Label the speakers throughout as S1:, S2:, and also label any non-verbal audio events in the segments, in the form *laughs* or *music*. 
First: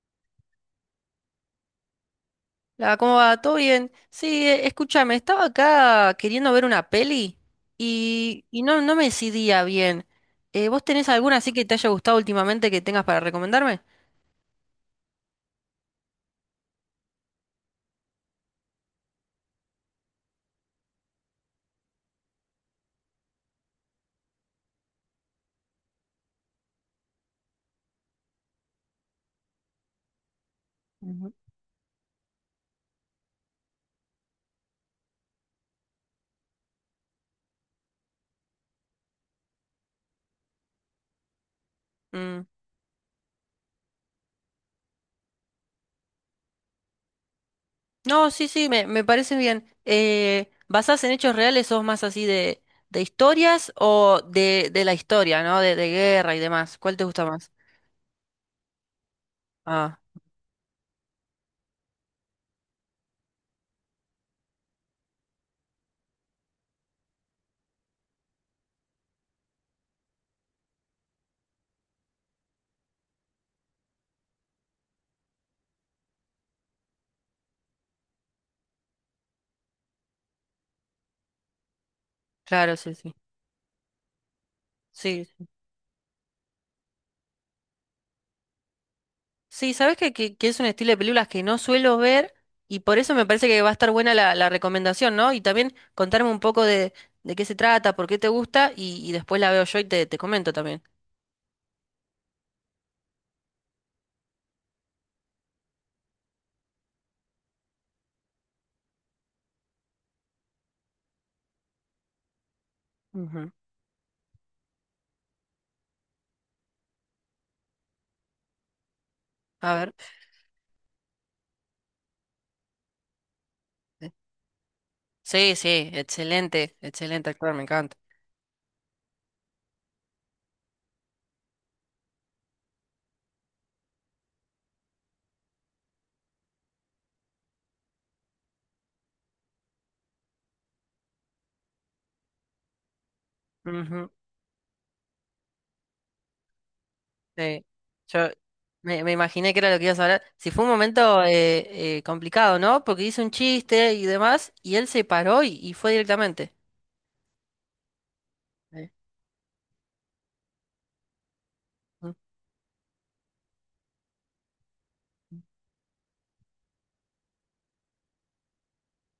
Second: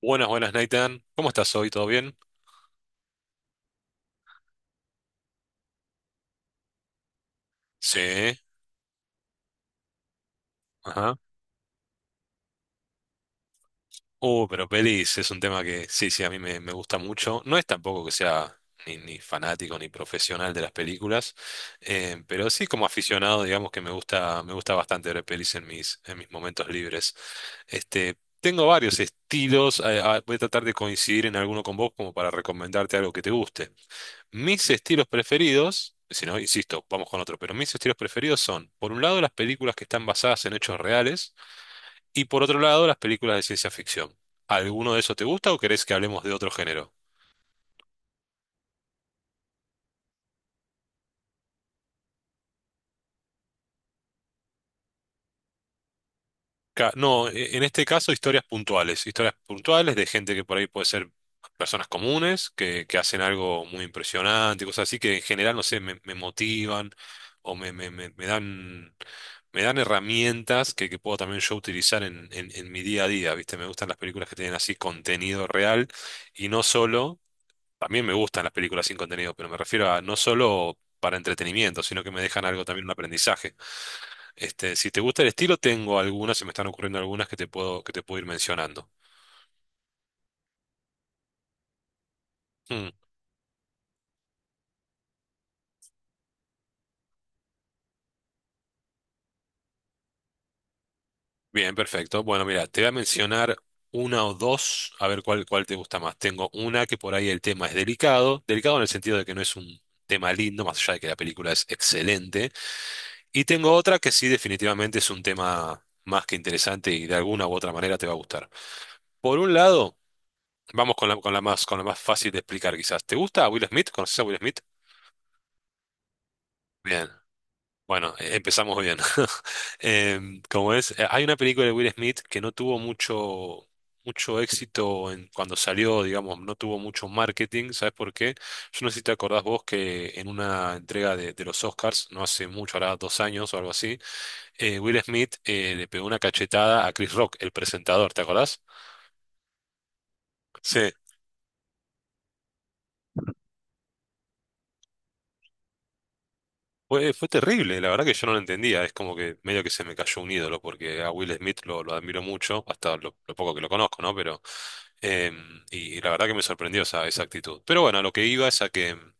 S1: Buenas, buenas, Nathan. ¿Cómo estás hoy? ¿Todo bien?
S2: ¿Cómo va? ¿Todo bien? Sí, escúchame, estaba acá queriendo ver una peli
S1: Sí.
S2: y no me decidía bien. ¿Vos tenés
S1: Ajá.
S2: alguna así que te haya gustado últimamente que tengas para recomendarme?
S1: Pero pelis es un tema que sí, a mí me gusta mucho. No es tampoco que sea ni fanático ni profesional de las películas, pero sí como aficionado, digamos que me gusta bastante ver pelis en mis momentos libres. Este, tengo varios estilos. Voy a tratar de coincidir
S2: Ujú.
S1: en alguno con vos como para recomendarte algo que te guste. Mis estilos preferidos, si no, insisto, vamos con otro, pero mis estilos preferidos son, por un lado, las películas que están basadas en hechos reales y, por
S2: Mm,
S1: otro lado, las películas de ciencia ficción. ¿Alguno de esos te gusta o querés que hablemos de otro género?
S2: No, sí, sí, me parece bien. ¿Basás en hechos reales sos más así de historias o de la historia, ¿no? De guerra y demás. ¿Cuál te gusta
S1: No,
S2: más?
S1: en este caso historias puntuales
S2: Ah,
S1: de gente que por ahí puede ser personas comunes, que hacen algo muy impresionante, cosas así que en general, no sé, me motivan o me dan herramientas que puedo también yo utilizar en, en mi día a día, ¿viste? Me gustan las películas que tienen así contenido real y no solo, también me gustan las películas sin contenido, pero me refiero a no solo para entretenimiento, sino que me dejan algo
S2: claro,
S1: también, un
S2: sí, sí.
S1: aprendizaje. Este, si te gusta
S2: Sí.
S1: el
S2: Sí.
S1: estilo, tengo algunas, se me están ocurriendo algunas que te puedo ir mencionando.
S2: Sí, sabes que es un estilo de películas que no suelo ver y
S1: Mm,
S2: por eso me parece que va a estar buena la recomendación, ¿no? Y también contarme un poco de qué se trata, por qué te gusta y después la veo yo y te comento también.
S1: bien, perfecto. Bueno, mira, te voy a mencionar una o dos, a ver cuál, cuál te gusta más. Tengo una que por ahí el tema es delicado, delicado en el sentido de que no es un tema lindo, más allá de que la película es excelente. Y
S2: Ujú.
S1: tengo otra que sí, definitivamente es un tema más que interesante y de alguna u otra manera te va a gustar. Por un
S2: A ver.
S1: lado, vamos con la más fácil de explicar quizás. ¿Te gusta Will Smith?
S2: Sí,
S1: ¿Conoces a Will Smith?
S2: sí, sí, excelente,
S1: Bien.
S2: excelente actor, me encanta.
S1: Bueno, empezamos bien. *laughs* Hay una película de Will Smith que no tuvo mucho, mucho éxito en, cuando salió, digamos, no tuvo mucho marketing. ¿Sabes por qué? Yo no sé si te acordás vos que en una entrega de los Oscars, no hace mucho, ahora dos años o algo así,
S2: Ujú.
S1: Will Smith le pegó una cachetada a Chris Rock, el
S2: Sí.
S1: presentador, ¿te
S2: Yo
S1: acordás?
S2: me imaginé que era lo que ibas a hablar. Si fue un
S1: Sí.
S2: momento complicado, ¿no? Porque hizo un chiste y demás y él se paró y fue directamente.
S1: Fue, fue terrible, la verdad que yo no lo entendía,
S2: Sí.
S1: es como que medio que se me cayó un ídolo, porque a Will Smith lo
S2: Mm.
S1: admiro mucho, hasta lo poco que lo conozco, ¿no? Pero, eh, y la verdad que me sorprendió esa, esa actitud. Pero bueno, lo que iba es a que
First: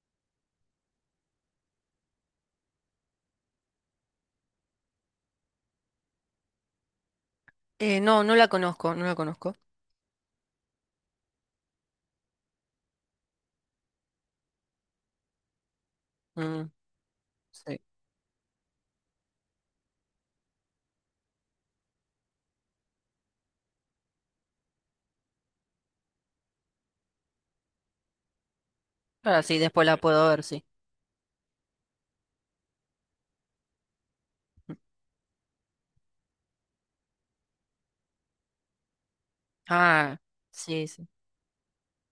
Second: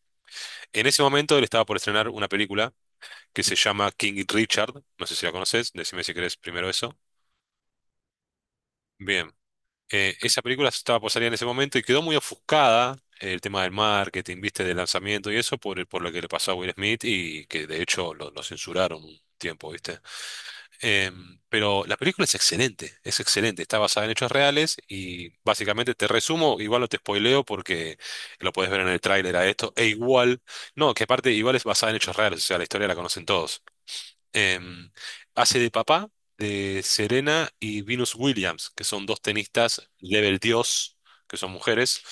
S1: en ese momento él estaba por estrenar una película que se llama King Richard, no sé si la conoces, decime si querés primero eso.
S2: No, no la conozco, no la
S1: Bien,
S2: conozco.
S1: esa película estaba por salir en ese momento y quedó muy ofuscada. El tema del marketing, viste, del lanzamiento y eso por lo que le pasó a
S2: Mm,
S1: Will Smith y que
S2: sí.
S1: de hecho lo censuraron un tiempo, ¿viste? Pero la película es excelente, está basada en hechos reales y básicamente te resumo, igual no te spoileo porque lo puedes ver en el tráiler
S2: Ah
S1: a
S2: sí,
S1: esto, e
S2: después la puedo
S1: igual,
S2: ver, sí.
S1: no, que aparte igual es basada en hechos reales, o sea, la historia la conocen todos. Em, Hace de papá de Serena y Venus Williams, que son dos tenistas
S2: Ah,
S1: level
S2: sí,
S1: Dios,
S2: sí.
S1: que son mujeres.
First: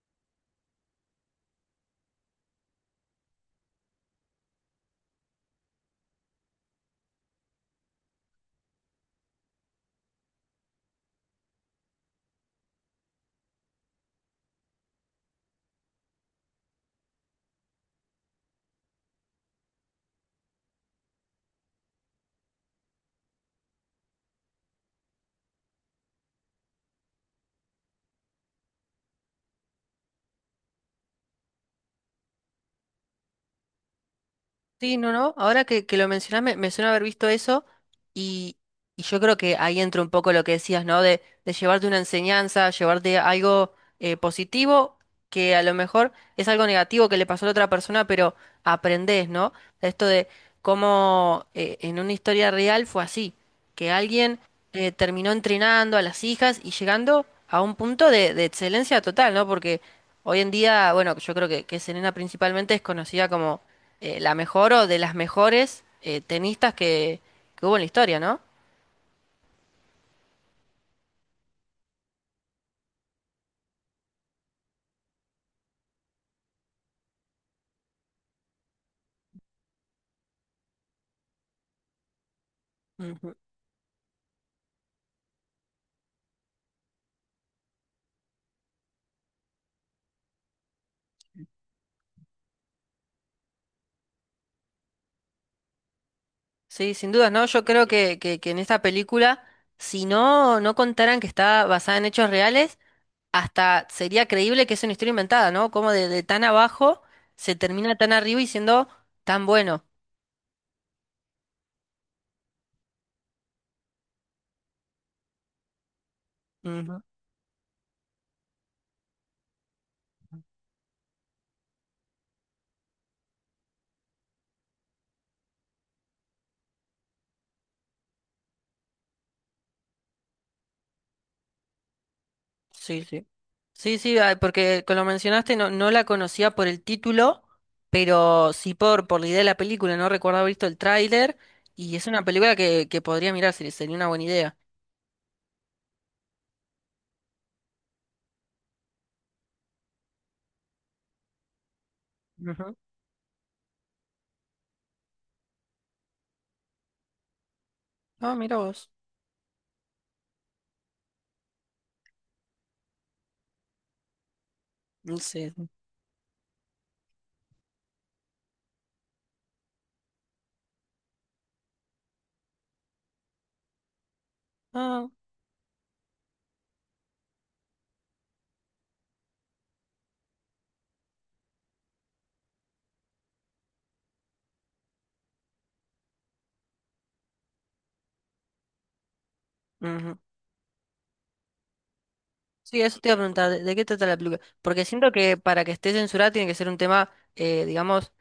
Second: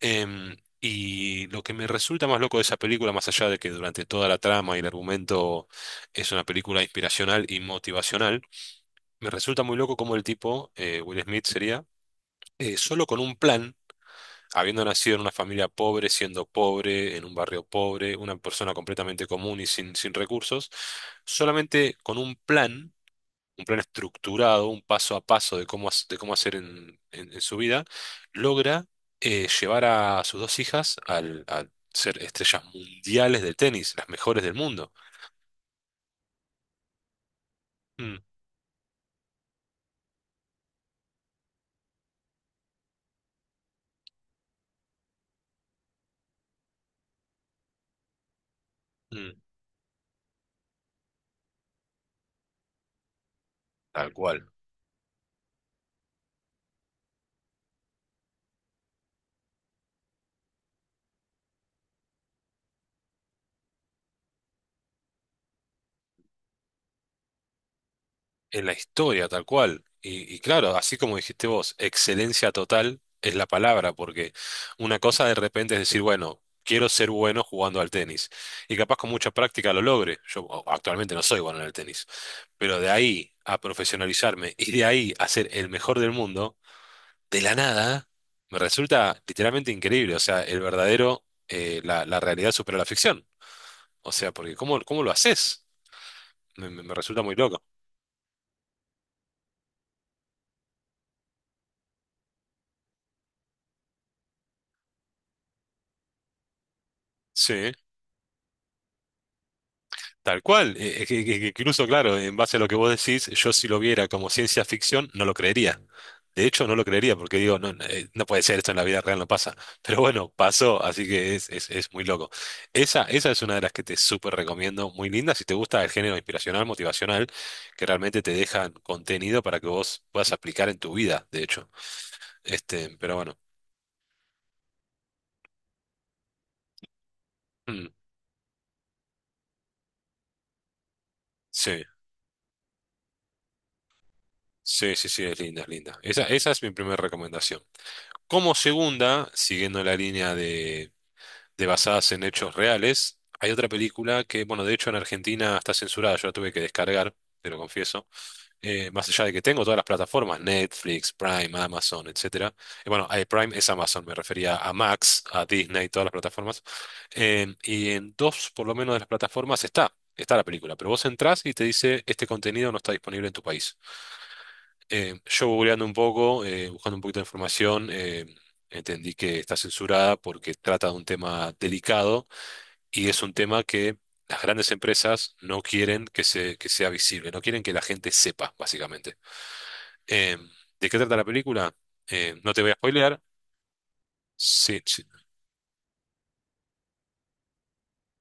S1: Y lo que me resulta más loco de esa película, más allá de que durante toda la trama y el argumento es una película inspiracional y motivacional, me resulta muy loco cómo el tipo, Will Smith sería, solo con un plan, habiendo nacido en una familia pobre, siendo pobre, en un barrio pobre, una persona completamente común y sin, sin recursos, solamente con un plan estructurado, un paso a paso de cómo, de cómo hacer en, en su vida, logra llevar a sus dos hijas al, a ser estrellas mundiales del tenis, las mejores del mundo.
S2: Sí, no, no. Ahora que lo mencionás, me suena haber visto eso
S1: Mm,
S2: y, y yo creo que ahí entra un poco lo que decías, ¿no? De llevarte una enseñanza, llevarte algo positivo, que a lo mejor es algo negativo que le pasó a la otra persona, pero aprendés,
S1: mm,
S2: ¿no? Esto de cómo en una historia real fue así, que
S1: tal
S2: alguien
S1: cual.
S2: terminó entrenando a las hijas y llegando a un punto de excelencia total, ¿no? Porque hoy en día, bueno, yo creo que Serena principalmente es conocida como la mejor o de las mejores tenistas que hubo en la historia, ¿no?
S1: En la historia, tal cual. Y claro, así como dijiste vos, excelencia total es la palabra, porque una cosa de repente es decir, bueno, quiero ser bueno jugando al tenis. Y capaz con mucha práctica lo logre. Actualmente no soy bueno en el tenis, pero de ahí
S2: Ujú.
S1: a profesionalizarme y de ahí a ser el mejor del mundo, de la nada, me resulta literalmente increíble. O sea, el verdadero, la, la realidad supera la ficción. O sea, porque ¿cómo, cómo lo haces? Me
S2: Sí, sin
S1: resulta
S2: dudas,
S1: muy
S2: ¿no?
S1: loco.
S2: Yo creo que en esta película, si no contaran que está basada en hechos reales, hasta sería creíble que es una historia inventada, ¿no? Como de tan abajo se
S1: Sí.
S2: termina tan arriba y siendo tan bueno.
S1: Tal cual, que incluso, claro, en base a lo que vos decís, yo si lo viera como ciencia ficción, no lo creería. De hecho, no lo
S2: Ujú.
S1: creería porque digo, no, no, no puede ser, esto en la vida real no pasa. Pero bueno, pasó, así que es muy loco. Esa es una de las que te súper recomiendo, muy linda, si te gusta el género inspiracional, motivacional, que realmente te dejan contenido para que vos puedas aplicar en tu vida, de hecho. Este,
S2: Sí,
S1: pero
S2: sí.
S1: bueno,
S2: Sí, sí, ah, porque como lo mencionaste, no la conocía por el título,
S1: mm,
S2: pero sí por la idea de la película. No recuerdo haber visto el tráiler
S1: sí,
S2: y es una película que podría mirar, sería una buena idea.
S1: sí, sí, sí, es linda, es linda. Esa es mi primera recomendación. Como segunda, siguiendo la línea de basadas en hechos
S2: Ujú.
S1: reales. Hay otra película que, bueno, de hecho en Argentina está censurada, yo la tuve que descargar, te lo confieso.
S2: Ah, mira vos.
S1: Más allá de que tengo todas las plataformas, Netflix, Prime, Amazon, etcétera. Bueno, Prime es Amazon, me refería a
S2: Mm,
S1: Max, a
S2: Sí. Sí.
S1: Disney, todas las plataformas. Y en dos, por lo menos, de las plataformas está. Está la película, pero vos entrás y te dice este contenido no está disponible en tu país.
S2: Ah,
S1: Yo googleando un poco, buscando un poquito de información, entendí que está censurada porque trata de un tema delicado y es un tema que las grandes empresas no quieren que, se, que sea visible, no quieren que la gente sepa, básicamente.
S2: ujú.
S1: Eh, ¿De qué trata la película? No te voy a
S2: Sí, eso te iba a
S1: spoilear.
S2: preguntar, ¿de qué trata la película?
S1: Sí,
S2: Porque
S1: sí,
S2: siento que para que esté censurada tiene que ser un tema, digamos,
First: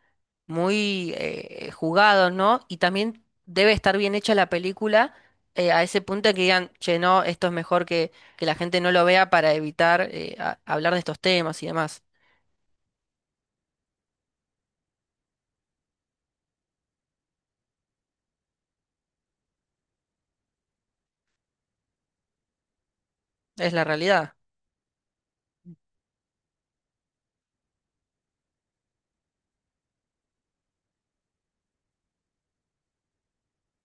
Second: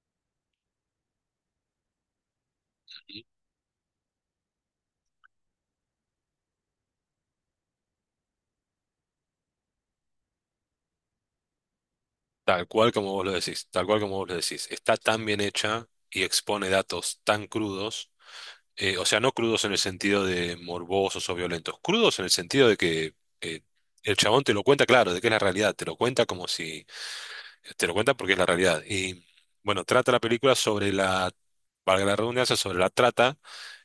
S2: muy jugados, ¿no? Y también debe estar bien hecha la película a ese punto de que digan, che, no, esto es mejor que la gente no lo vea para evitar hablar de estos temas y demás.
S1: tal cual como vos lo decís, tal cual como vos lo decís. Está tan bien hecha y expone datos tan crudos, o sea, no crudos en el sentido de morbosos o violentos, crudos en el sentido de que eh,
S2: Es la
S1: el
S2: realidad.
S1: chabón te lo cuenta claro, de que es la realidad, te lo cuenta como si te lo cuenta porque es la realidad. Y bueno, trata la película sobre la, valga la redundancia, sobre la trata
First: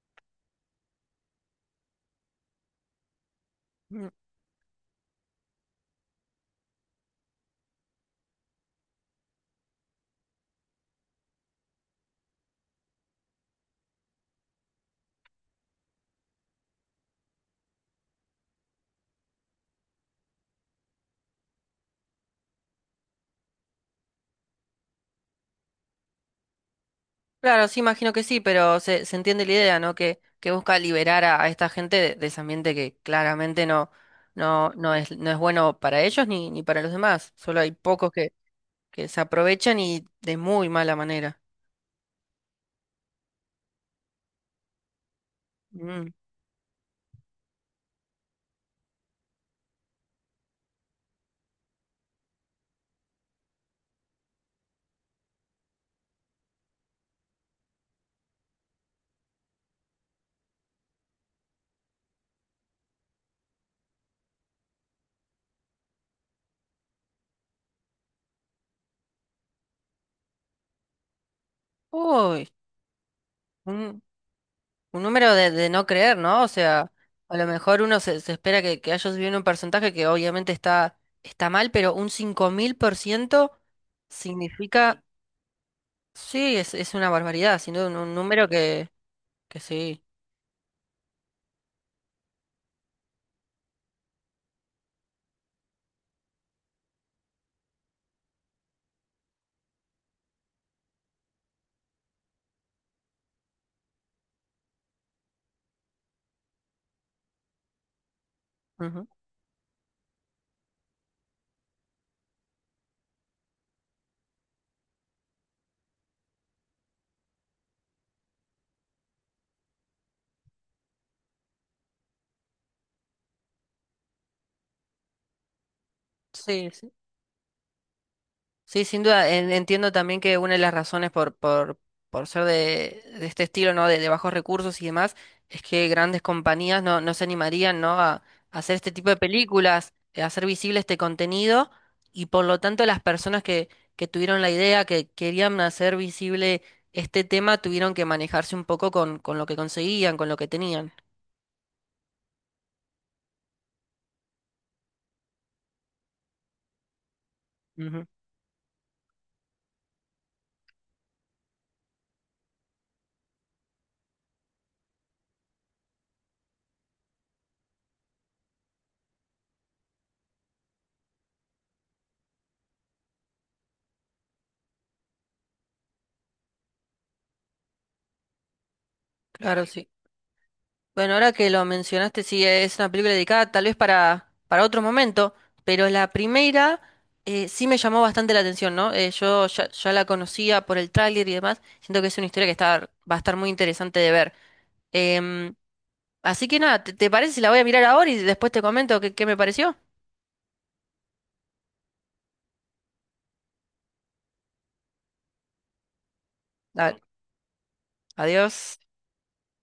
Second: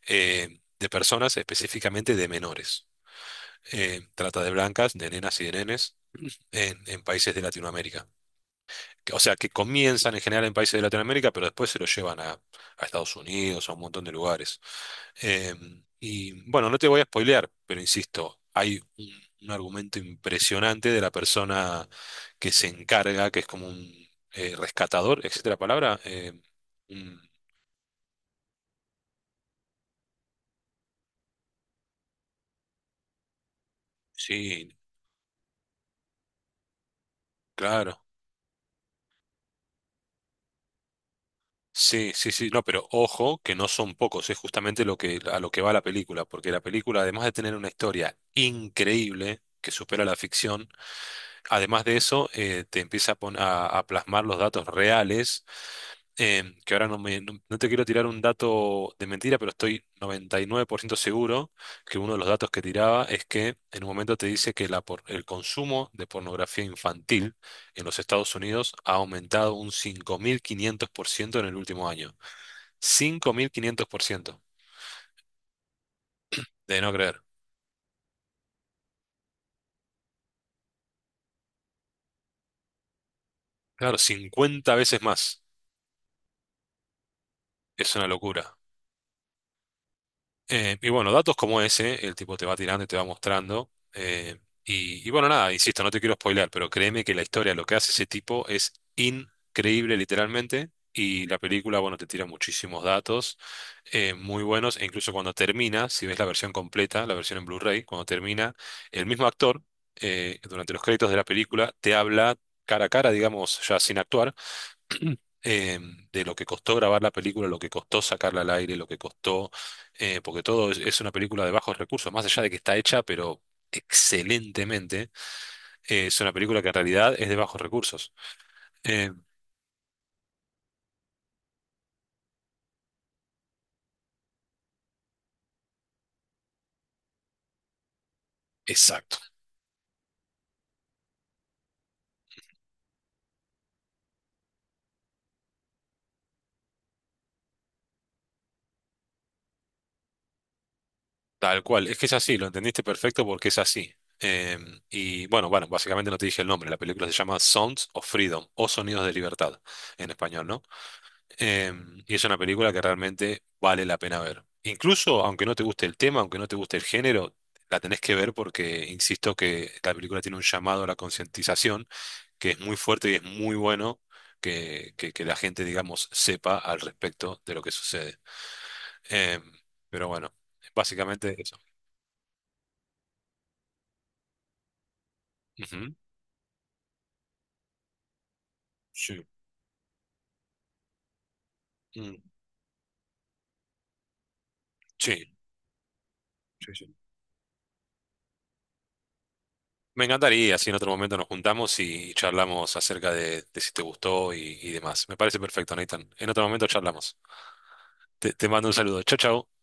S1: de personas, específicamente de menores.
S2: Mm,
S1: Trata de blancas, de nenas y de nenes en países de Latinoamérica. O sea, que comienzan en general en países de Latinoamérica, pero después se lo llevan a Estados Unidos, a un montón de lugares. Eh, y bueno, no te voy a spoilear, pero insisto, hay un argumento impresionante de la persona que se encarga, que es como un rescatador, etcétera, la palabra. Un-
S2: claro, sí, imagino que sí, pero se entiende la idea, ¿no? Que busca liberar a esta gente de ese ambiente que claramente no, no,
S1: sí,
S2: no es, no es bueno para ellos ni para los demás. Solo hay
S1: claro.
S2: pocos que se aprovechan y de muy mala manera.
S1: Sí, sí, sí, no, pero ojo que no son pocos, es justamente lo que, a lo que va la
S2: Mm.
S1: película, porque la película, además de tener una historia increíble que supera la ficción, además de eso, te empieza a, a plasmar los datos reales, que ahora no, no te quiero tirar un dato de mentira, pero estoy 99% seguro que uno de los datos que tiraba es que en un momento te dice que la el consumo de pornografía infantil en los Estados Unidos ha aumentado un 5.500% en el último año.
S2: Uy,
S1: 5.500%,
S2: un número de no creer, ¿no? O
S1: de no
S2: sea,
S1: creer.
S2: a lo mejor uno se espera que haya subido en un porcentaje que obviamente está mal, pero un 5.000%
S1: Claro, 50 veces
S2: significa,
S1: más.
S2: sí, es una barbaridad, sino
S1: Es
S2: un,
S1: una
S2: un número
S1: locura.
S2: que sí.
S1: Y bueno, datos como ese, el tipo te va tirando y te va mostrando. Y, y bueno, nada, insisto, no te quiero spoilear, pero créeme que la historia, lo que hace ese tipo es increíble literalmente. Y la película, bueno, te tira muchísimos datos muy buenos. E incluso cuando termina, si ves la versión completa, la versión en Blu-ray, cuando termina, el
S2: Ujú.
S1: mismo actor, durante los créditos de la película, te habla cara a cara, digamos, ya sin actuar eh, de lo que costó grabar la película, lo que costó sacarla al aire, lo que costó, porque todo es una película de bajos recursos, más allá de que está hecha, pero excelentemente, es una película que
S2: Sí,
S1: en
S2: sí.
S1: realidad es de bajos recursos.
S2: Sí, sin
S1: Eh,
S2: duda, entiendo también que una de las razones por ser de este estilo, ¿no? De bajos recursos y demás, es que grandes compañías no se animarían, ¿no? A hacer este tipo de
S1: exacto,
S2: películas, a hacer visible este contenido, y por lo tanto las personas que tuvieron la idea, que querían hacer visible este tema, tuvieron que manejarse un poco con lo que conseguían, con lo que tenían.
S1: tal cual, es que es así, lo entendiste perfecto porque es así. Eh, y bueno, bueno, básicamente no te dije el nombre, la película se llama Sounds of
S2: Ujú,
S1: Freedom o Sonidos de Libertad en español, ¿no? Y es una película que realmente vale la pena ver. Incluso aunque no te guste el tema, aunque no te guste el género, la tenés que ver porque insisto que la película tiene un llamado a la concientización que es muy fuerte y es muy bueno que, que la gente, digamos, sepa al respecto de lo que sucede. Em,
S2: claro, sí.
S1: pero bueno,
S2: Bueno, ahora
S1: básicamente
S2: que
S1: eso.
S2: lo mencionaste, sí, es una película dedicada tal vez para otro momento, pero
S1: Ujú.
S2: la primera sí me llamó bastante la atención, ¿no? Eh,
S1: Sí.
S2: yo ya la conocía por el tráiler y demás, siento que es
S1: Mm,
S2: una historia que está, va a estar muy interesante de ver.
S1: sí,
S2: Em, así que
S1: sí,
S2: nada, ¿te,
S1: sí.
S2: te parece si la voy a mirar ahora y después te comento qué, me pareció?
S1: Me encantaría si en otro momento nos juntamos y charlamos acerca de si te gustó y demás. Me parece perfecto, Nathan. En otro momento
S2: Dale,
S1: charlamos. Te mando un
S2: adiós.
S1: saludo. Chao, chao.